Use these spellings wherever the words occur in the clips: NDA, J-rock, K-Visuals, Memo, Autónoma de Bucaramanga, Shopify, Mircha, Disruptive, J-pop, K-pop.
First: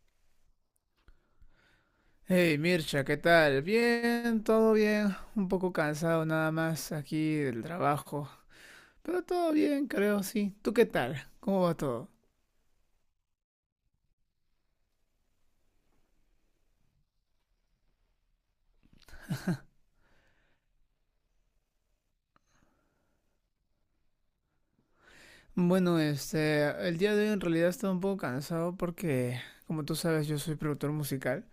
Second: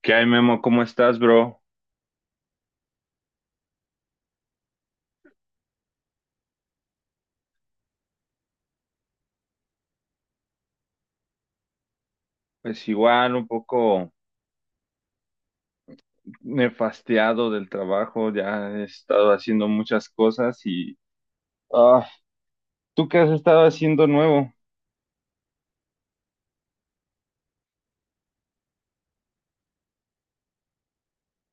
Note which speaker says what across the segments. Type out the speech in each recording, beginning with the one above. Speaker 1: ¿Qué hay, Memo? ¿Cómo estás, bro?
Speaker 2: Hey Mircha, ¿qué tal? Bien, todo bien. Un poco cansado nada más aquí del trabajo. Pero todo bien, creo, sí. ¿Tú qué tal? ¿Cómo va todo?
Speaker 1: Pues igual, un poco nefasteado del trabajo, ya he estado haciendo muchas cosas y... Ah, ¿tú qué has estado haciendo nuevo?
Speaker 2: Bueno, este, el día de hoy en realidad estaba un poco cansado porque, como tú sabes, yo soy productor musical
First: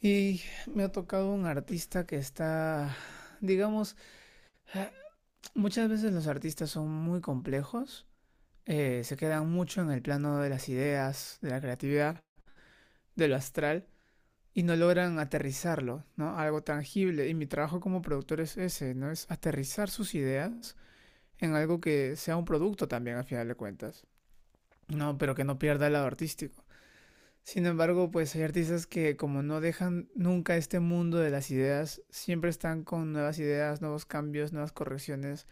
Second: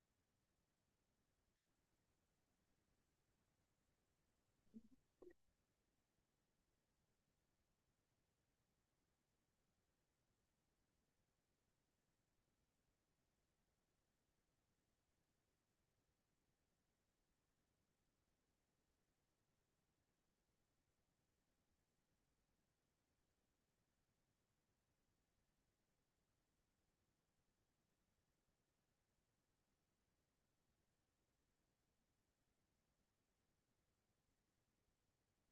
Speaker 2: y me ha tocado un artista que está, digamos, muchas veces los artistas son muy complejos, se quedan mucho en el plano de las ideas, de la creatividad, de lo astral. Y no logran aterrizarlo, ¿no? Algo tangible. Y mi trabajo como productor es ese, ¿no? Es aterrizar sus ideas en algo que sea un producto también, al final de cuentas. No, pero que no pierda el lado artístico. Sin embargo, pues hay artistas que como no dejan nunca este mundo de las ideas, siempre están con nuevas ideas, nuevos cambios, nuevas correcciones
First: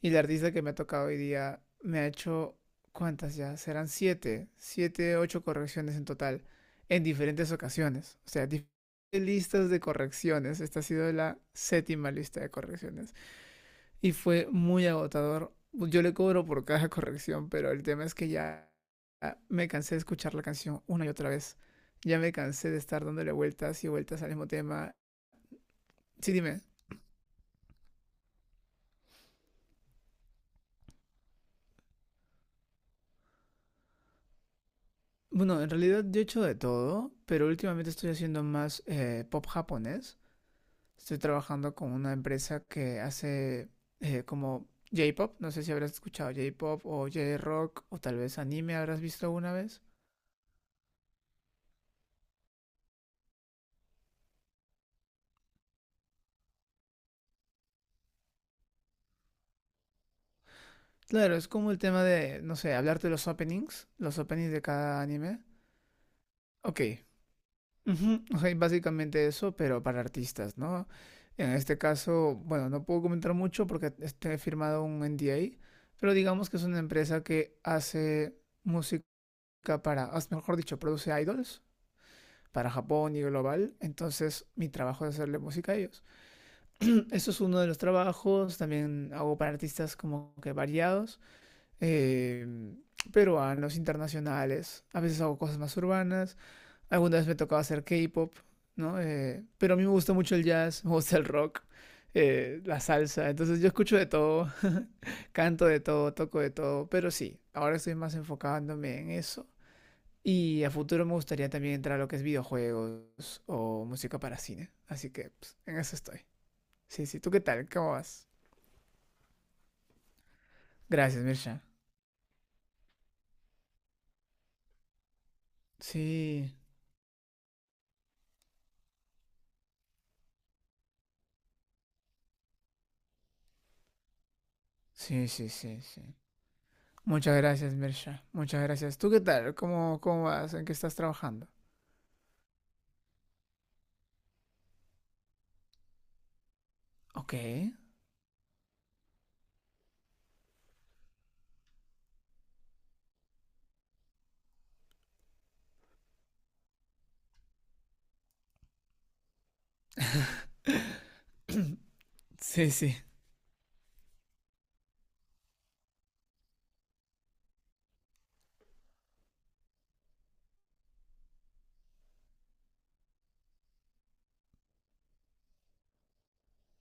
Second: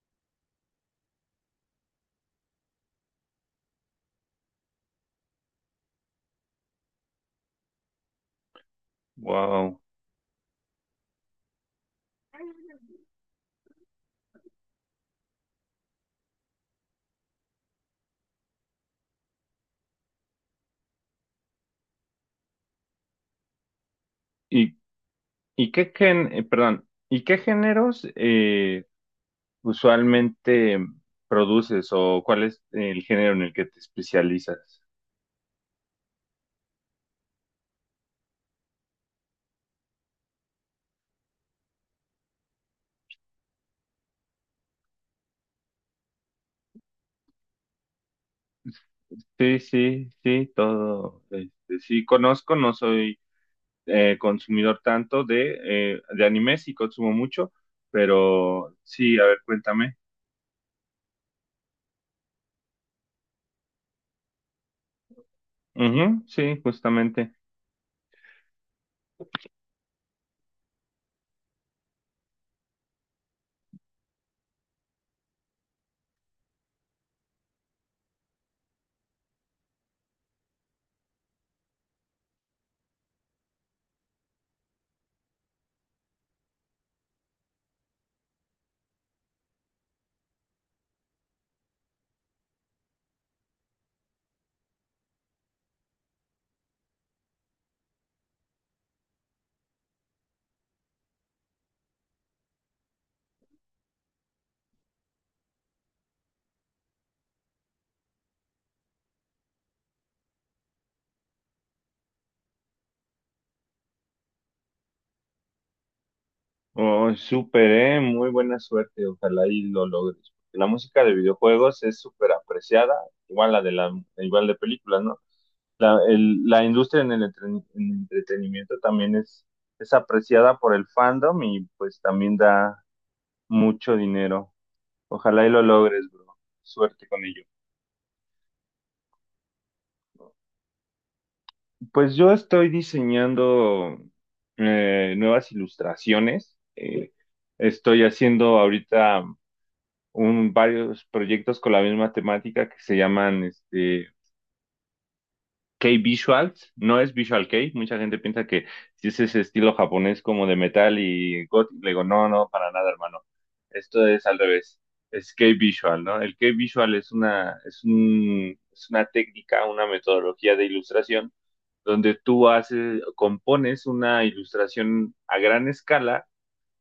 Speaker 2: y la artista que me ha tocado hoy día me ha hecho, ¿cuántas ya? Serán siete, siete, ocho correcciones en total, en diferentes ocasiones. O sea, diferentes listas
Speaker 1: Wow.
Speaker 2: de correcciones. Esta ha sido la séptima lista de correcciones. Y fue muy agotador. Yo le cobro por cada corrección, pero el tema es que ya me cansé de escuchar la canción una y otra vez. Ya me cansé de estar dándole vueltas y vueltas al mismo
Speaker 1: ¿Y,
Speaker 2: tema. Sí, dime.
Speaker 1: ¿Y qué géneros usualmente produces o cuál es el género en el que te especializas?
Speaker 2: Bueno, en realidad yo he hecho de todo, pero últimamente estoy haciendo más pop japonés. Estoy trabajando con una empresa que hace como J-pop. No sé si habrás escuchado J-pop o J-rock o tal vez anime habrás visto alguna
Speaker 1: Sí,
Speaker 2: vez.
Speaker 1: sí, sí, todo. Sí, conozco, no soy consumidor tanto de anime, sí consumo mucho, pero sí, a ver, cuéntame.
Speaker 2: Claro, es como el tema de, no sé, hablarte de los openings de cada anime.
Speaker 1: Ujú, sí,
Speaker 2: Ok.
Speaker 1: justamente.
Speaker 2: Ujú, ok, básicamente eso, pero para artistas, ¿no? En este caso, bueno, no puedo comentar mucho porque este, he firmado un NDA, pero digamos que es una empresa que hace música para, mejor dicho, produce idols para Japón y global, entonces mi trabajo es hacerle música a ellos. Eso es uno de los trabajos, también hago para artistas como que variados, eh, peruanos, internacionales, a veces hago cosas más urbanas, alguna vez me tocaba hacer K-pop, ¿no? Pero a mí me gusta mucho el jazz, me gusta el rock, la salsa, entonces yo escucho de todo, canto de todo, toco de todo, pero sí, ahora estoy más enfocándome en eso. Y a futuro me gustaría también entrar a lo que es videojuegos o música para cine. Así que pues, en eso estoy. Sí,
Speaker 1: Oh,
Speaker 2: sí. ¿Tú qué tal?
Speaker 1: súper,
Speaker 2: ¿Cómo vas?
Speaker 1: muy buena suerte, ojalá y lo logres. La música de
Speaker 2: Gracias, Mirsha.
Speaker 1: videojuegos es súper apreciada, igual la de la, igual de películas, ¿no?
Speaker 2: Sí,
Speaker 1: La industria en en el entretenimiento también es apreciada por el fandom y pues también da mucho dinero.
Speaker 2: sí,
Speaker 1: Ojalá
Speaker 2: sí,
Speaker 1: y lo
Speaker 2: sí, sí.
Speaker 1: logres, bro. Suerte con
Speaker 2: Muchas
Speaker 1: ello.
Speaker 2: gracias, Mirsha. Muchas gracias. ¿Tú qué tal? ¿Cómo vas? ¿En qué estás trabajando?
Speaker 1: Pues yo estoy diseñando nuevas ilustraciones.
Speaker 2: Ok.
Speaker 1: Estoy haciendo ahorita varios proyectos con la misma temática que se llaman K-Visuals, no es Visual K, mucha gente piensa que si es ese estilo japonés como de metal y gótico, le digo, no, no, para
Speaker 2: Sí,
Speaker 1: nada,
Speaker 2: sí.
Speaker 1: hermano. Esto es al revés, es K-Visual, ¿no? El K-Visual es una, es un, es una técnica, una metodología de ilustración donde tú haces, compones una ilustración a gran escala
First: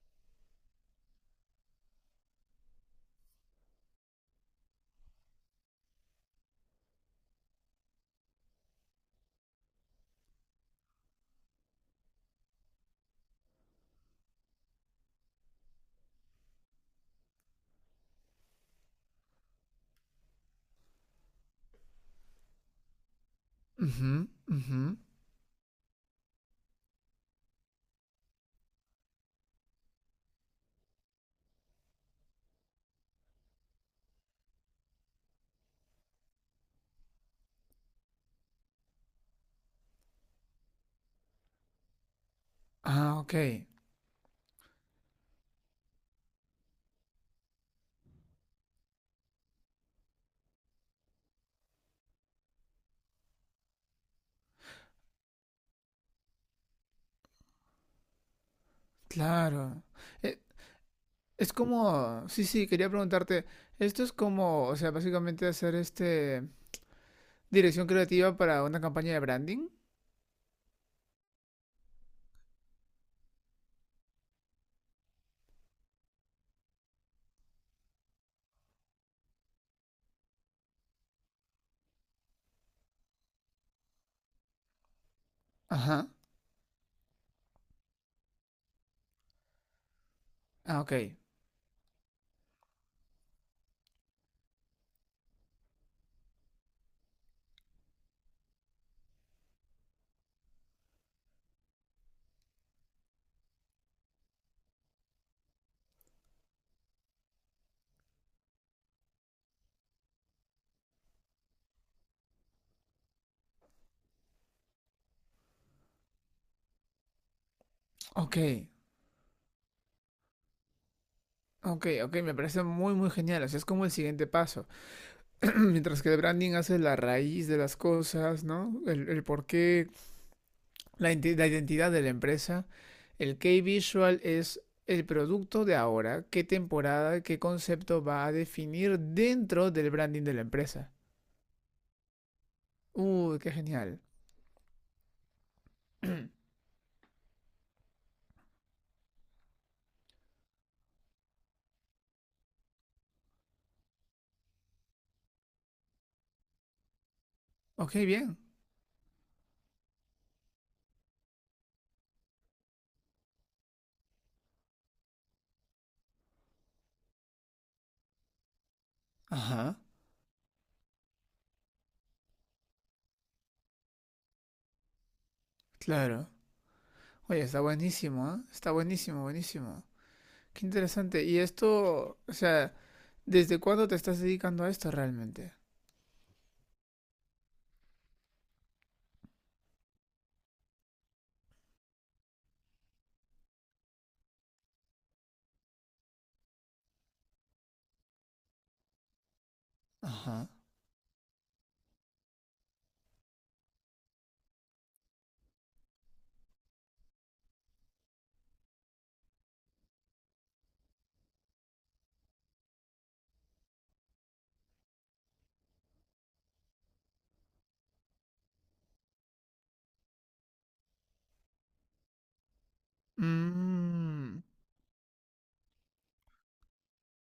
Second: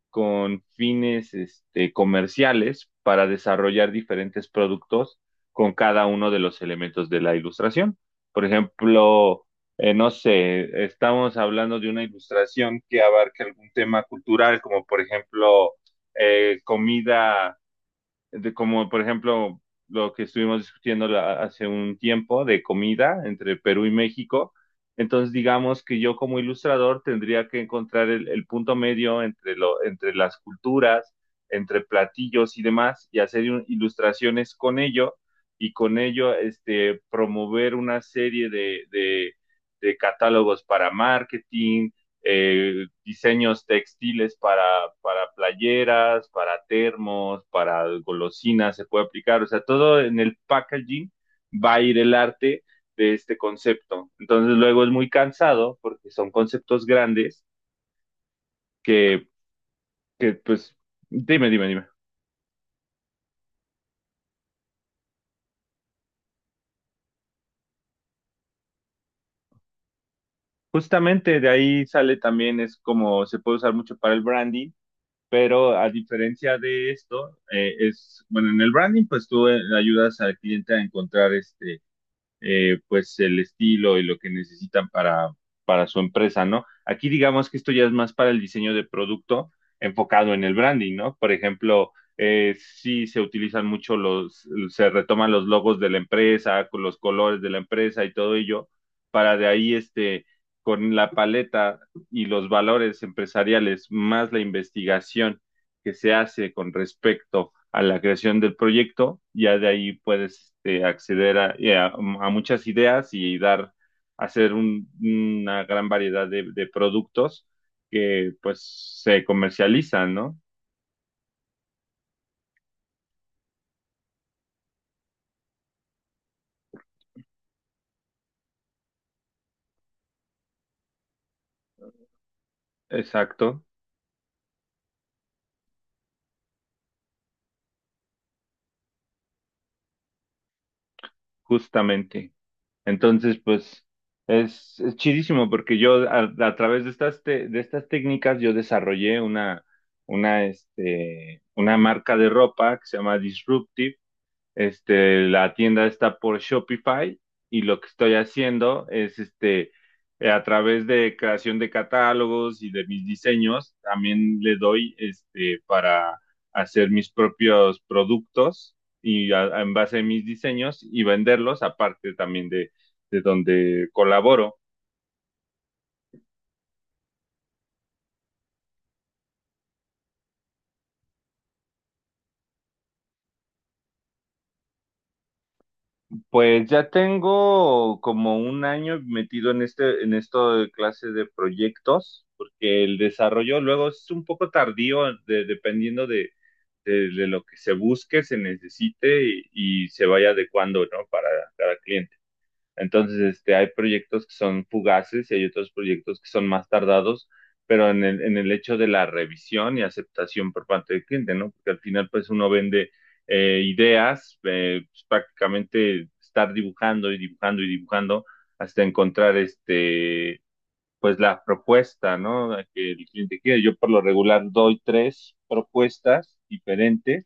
Speaker 1: con fines comerciales para desarrollar diferentes productos con cada uno de los elementos de la ilustración. Por ejemplo, no sé, estamos hablando de una ilustración que abarque algún tema cultural, como por ejemplo comida de como por ejemplo lo que estuvimos discutiendo hace un tiempo de comida entre Perú y
Speaker 2: Ujú,
Speaker 1: México.
Speaker 2: ujú.
Speaker 1: Entonces, digamos que yo como ilustrador tendría que encontrar el punto medio entre lo, entre las culturas, entre platillos y demás, y ilustraciones con ello, y con ello promover una serie de catálogos para marketing,
Speaker 2: Ah, ok.
Speaker 1: diseños textiles para playeras, para termos, para golosinas, se puede aplicar, o sea, todo en el packaging va a ir el arte de este concepto. Entonces luego es muy cansado porque son conceptos grandes que,
Speaker 2: Claro.
Speaker 1: que
Speaker 2: Eh,
Speaker 1: pues, dime,
Speaker 2: Es
Speaker 1: dime, dime.
Speaker 2: como, sí, sí, quería preguntarte, esto es como, o sea, básicamente hacer este dirección creativa para una campaña de branding.
Speaker 1: Justamente de ahí sale también, es como se puede usar mucho para el branding, pero a diferencia de esto, es, bueno, en el branding, pues tú ayudas al cliente a encontrar pues el estilo y lo que necesitan para su
Speaker 2: Ajá.
Speaker 1: empresa, ¿no? Aquí digamos que esto ya es más para el diseño de producto enfocado en el
Speaker 2: Ah, ok.
Speaker 1: branding, ¿no? Por ejemplo, sí se utilizan mucho los, se retoman los logos de la empresa, con los colores de la empresa y todo ello, para de ahí con la paleta y los valores empresariales, más la investigación que se hace con respecto a la creación del proyecto, ya de ahí puedes acceder a muchas ideas y dar, una gran variedad de productos que
Speaker 2: Ok.
Speaker 1: pues se comercializan, ¿no?
Speaker 2: Ok, ok, me parece muy, muy genial. O sea, es como el siguiente paso. Mientras que el branding hace la raíz de las cosas, ¿no? El porqué, la, la identidad de la empresa. El key
Speaker 1: Exacto,
Speaker 2: visual es el producto de ahora, qué temporada, qué concepto va a definir dentro del branding de la empresa.
Speaker 1: justamente.
Speaker 2: Uy,
Speaker 1: Entonces,
Speaker 2: qué
Speaker 1: pues
Speaker 2: genial.
Speaker 1: es chidísimo porque yo a través de estas, de estas técnicas yo desarrollé una, una marca de ropa que se llama Disruptive. La tienda está por Shopify y lo que
Speaker 2: Ok,
Speaker 1: estoy
Speaker 2: bien.
Speaker 1: haciendo es a través de creación de catálogos y de mis diseños, también le doy para hacer mis propios productos y en
Speaker 2: Ajá,
Speaker 1: base a mis diseños y venderlos, aparte también de donde colaboro.
Speaker 2: claro. Oye, está buenísimo, ¿ah? Está buenísimo, buenísimo. Qué interesante. Y esto, o sea… ¿Desde cuándo te estás dedicando a esto realmente?
Speaker 1: Pues ya tengo como un año metido en este, en esto de clase de proyectos, porque el desarrollo luego es un poco tardío, dependiendo de lo que se busque, se necesite y se vaya
Speaker 2: Ajá.
Speaker 1: adecuando, ¿no? Para cada cliente. Entonces, hay proyectos que son fugaces y hay otros proyectos que son más tardados, pero en el hecho de la revisión y aceptación por parte del cliente, ¿no? Porque al final, pues uno vende ideas, pues, prácticamente estar dibujando y dibujando y dibujando hasta encontrar pues la propuesta, ¿no? Que el cliente quiere. Yo por lo regular
Speaker 2: Mmm.
Speaker 1: doy tres propuestas diferentes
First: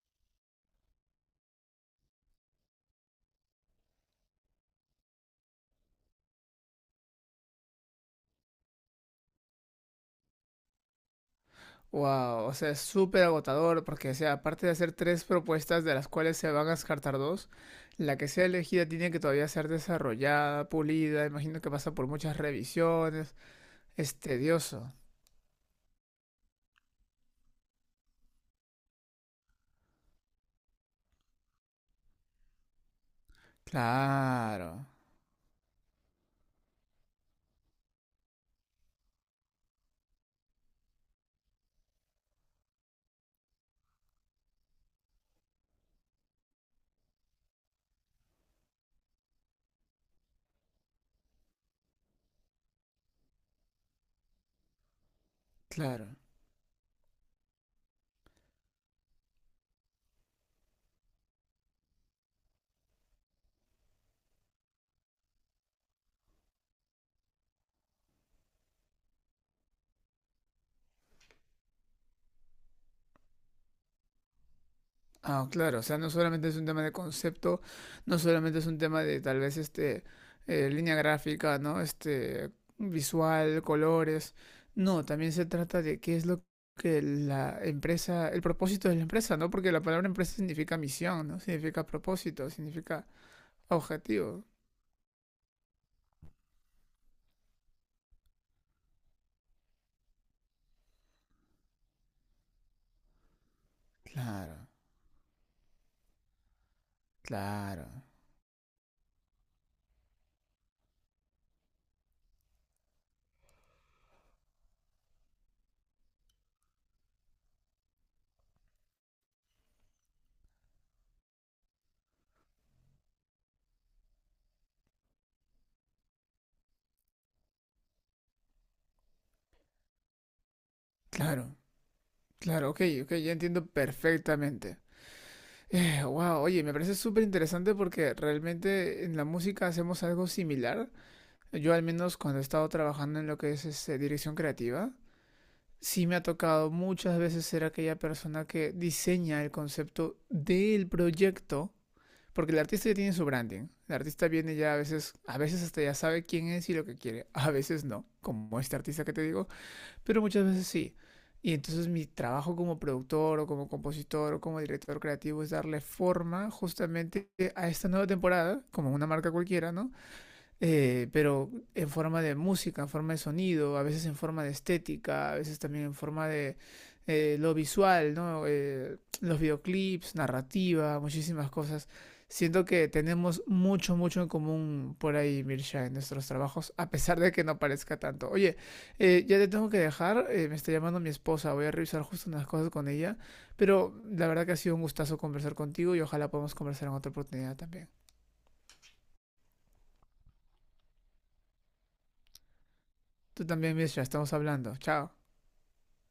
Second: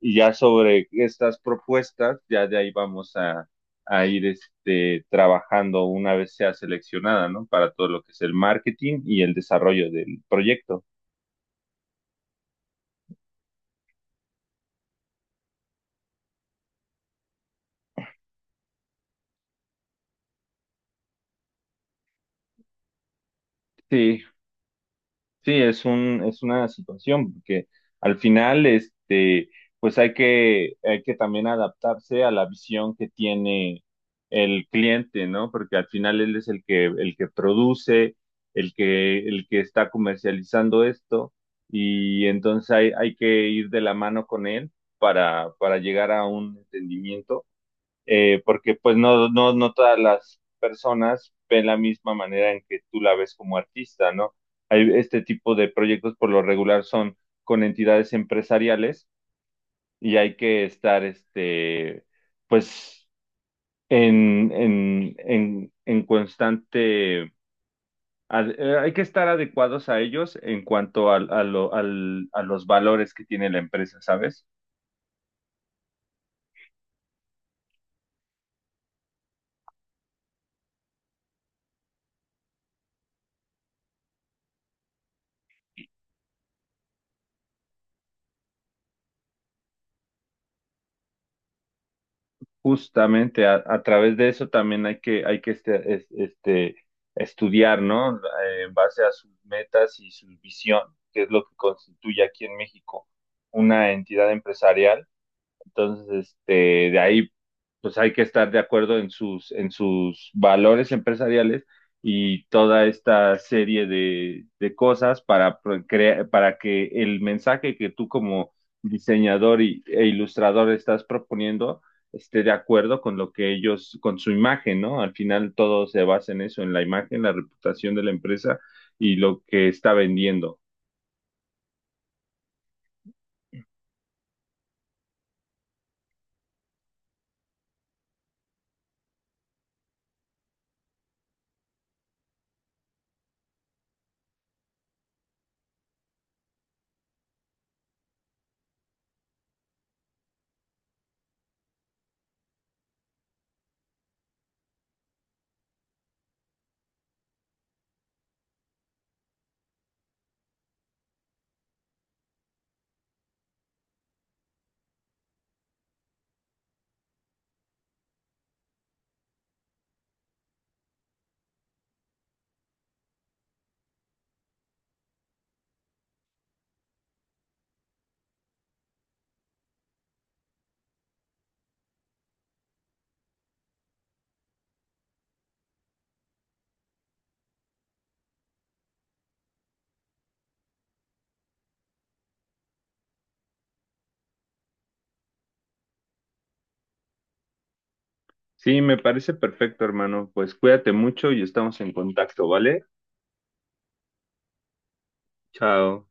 Speaker 1: y ya sobre estas propuestas, ya de ahí a ir trabajando una vez sea seleccionada, ¿no? Para todo lo que es el marketing y el desarrollo del proyecto.
Speaker 2: Wow, o sea, es súper agotador porque, o sea, aparte de hacer tres propuestas de las cuales se van a descartar dos, la que sea elegida tiene que todavía ser desarrollada, pulida, imagino que pasa por muchas revisiones, es
Speaker 1: Sí,
Speaker 2: tedioso.
Speaker 1: sí, es un, es una situación, porque al final, pues hay que también adaptarse a la visión que tiene el
Speaker 2: Claro,
Speaker 1: cliente, ¿no? Porque al final él es el que produce, el que está comercializando esto, y entonces hay que ir de la mano con él para llegar a un entendimiento porque pues no, no, no todas las personas ven la misma manera en que tú la ves como artista, ¿no? Hay este tipo de proyectos
Speaker 2: claro.
Speaker 1: por lo regular son con entidades empresariales y hay que estar, pues, en constante, hay que estar adecuados a ellos en cuanto a los valores que tiene la empresa, ¿sabes?
Speaker 2: Ah, claro, o sea, no solamente es un tema de concepto, no solamente es un tema de tal vez línea gráfica, ¿no? Este visual, colores. No, también se trata de qué es lo que la empresa, el propósito de la empresa, ¿no? Porque la palabra empresa significa misión, ¿no? Significa propósito, significa
Speaker 1: Justamente a través de
Speaker 2: objetivo.
Speaker 1: eso también hay que estudiar, ¿no? En base a sus metas y su visión, que es lo que constituye aquí en México una entidad
Speaker 2: Claro,
Speaker 1: empresarial. Entonces, de ahí, pues
Speaker 2: claro,
Speaker 1: hay que estar de acuerdo en sus valores empresariales y toda esta serie de cosas para, para que el mensaje que tú como diseñador y, e ilustrador estás proponiendo esté de acuerdo con lo que ellos, con su imagen, ¿no? Al final todo se basa en eso, en la imagen, la reputación de la empresa y lo que está vendiendo.
Speaker 2: claro, claro, ok, ok, ya entiendo perfectamente. Wow, oye, me parece súper interesante porque realmente en la música hacemos algo similar. Yo al menos cuando he estado trabajando en lo que es este, dirección creativa, sí me ha tocado muchas veces ser aquella persona que diseña el concepto del proyecto, porque el artista ya tiene su branding. El artista viene ya a veces hasta ya sabe quién es y lo que quiere, a veces no, como este artista que te digo, pero muchas veces sí. Y entonces mi trabajo como productor o como compositor o como director creativo es darle forma justamente a esta nueva temporada, como una marca cualquiera, ¿no? Pero en forma de música, en forma de sonido, a veces en forma de estética, a veces también en forma de lo visual, ¿no? Los videoclips, narrativa, muchísimas cosas. Siento que tenemos mucho, mucho en común por ahí, Mirsha, en nuestros trabajos, a pesar de que no parezca tanto. Oye, ya te tengo que dejar, me está llamando mi esposa, voy a revisar justo unas cosas con ella, pero la verdad que ha sido un gustazo conversar contigo y ojalá podamos conversar en otra oportunidad también.
Speaker 1: Sí, me parece perfecto, hermano. Pues cuídate mucho y estamos en contacto, ¿vale?
Speaker 2: Tú también, Mirsha, estamos hablando. Chao.
Speaker 1: Chao.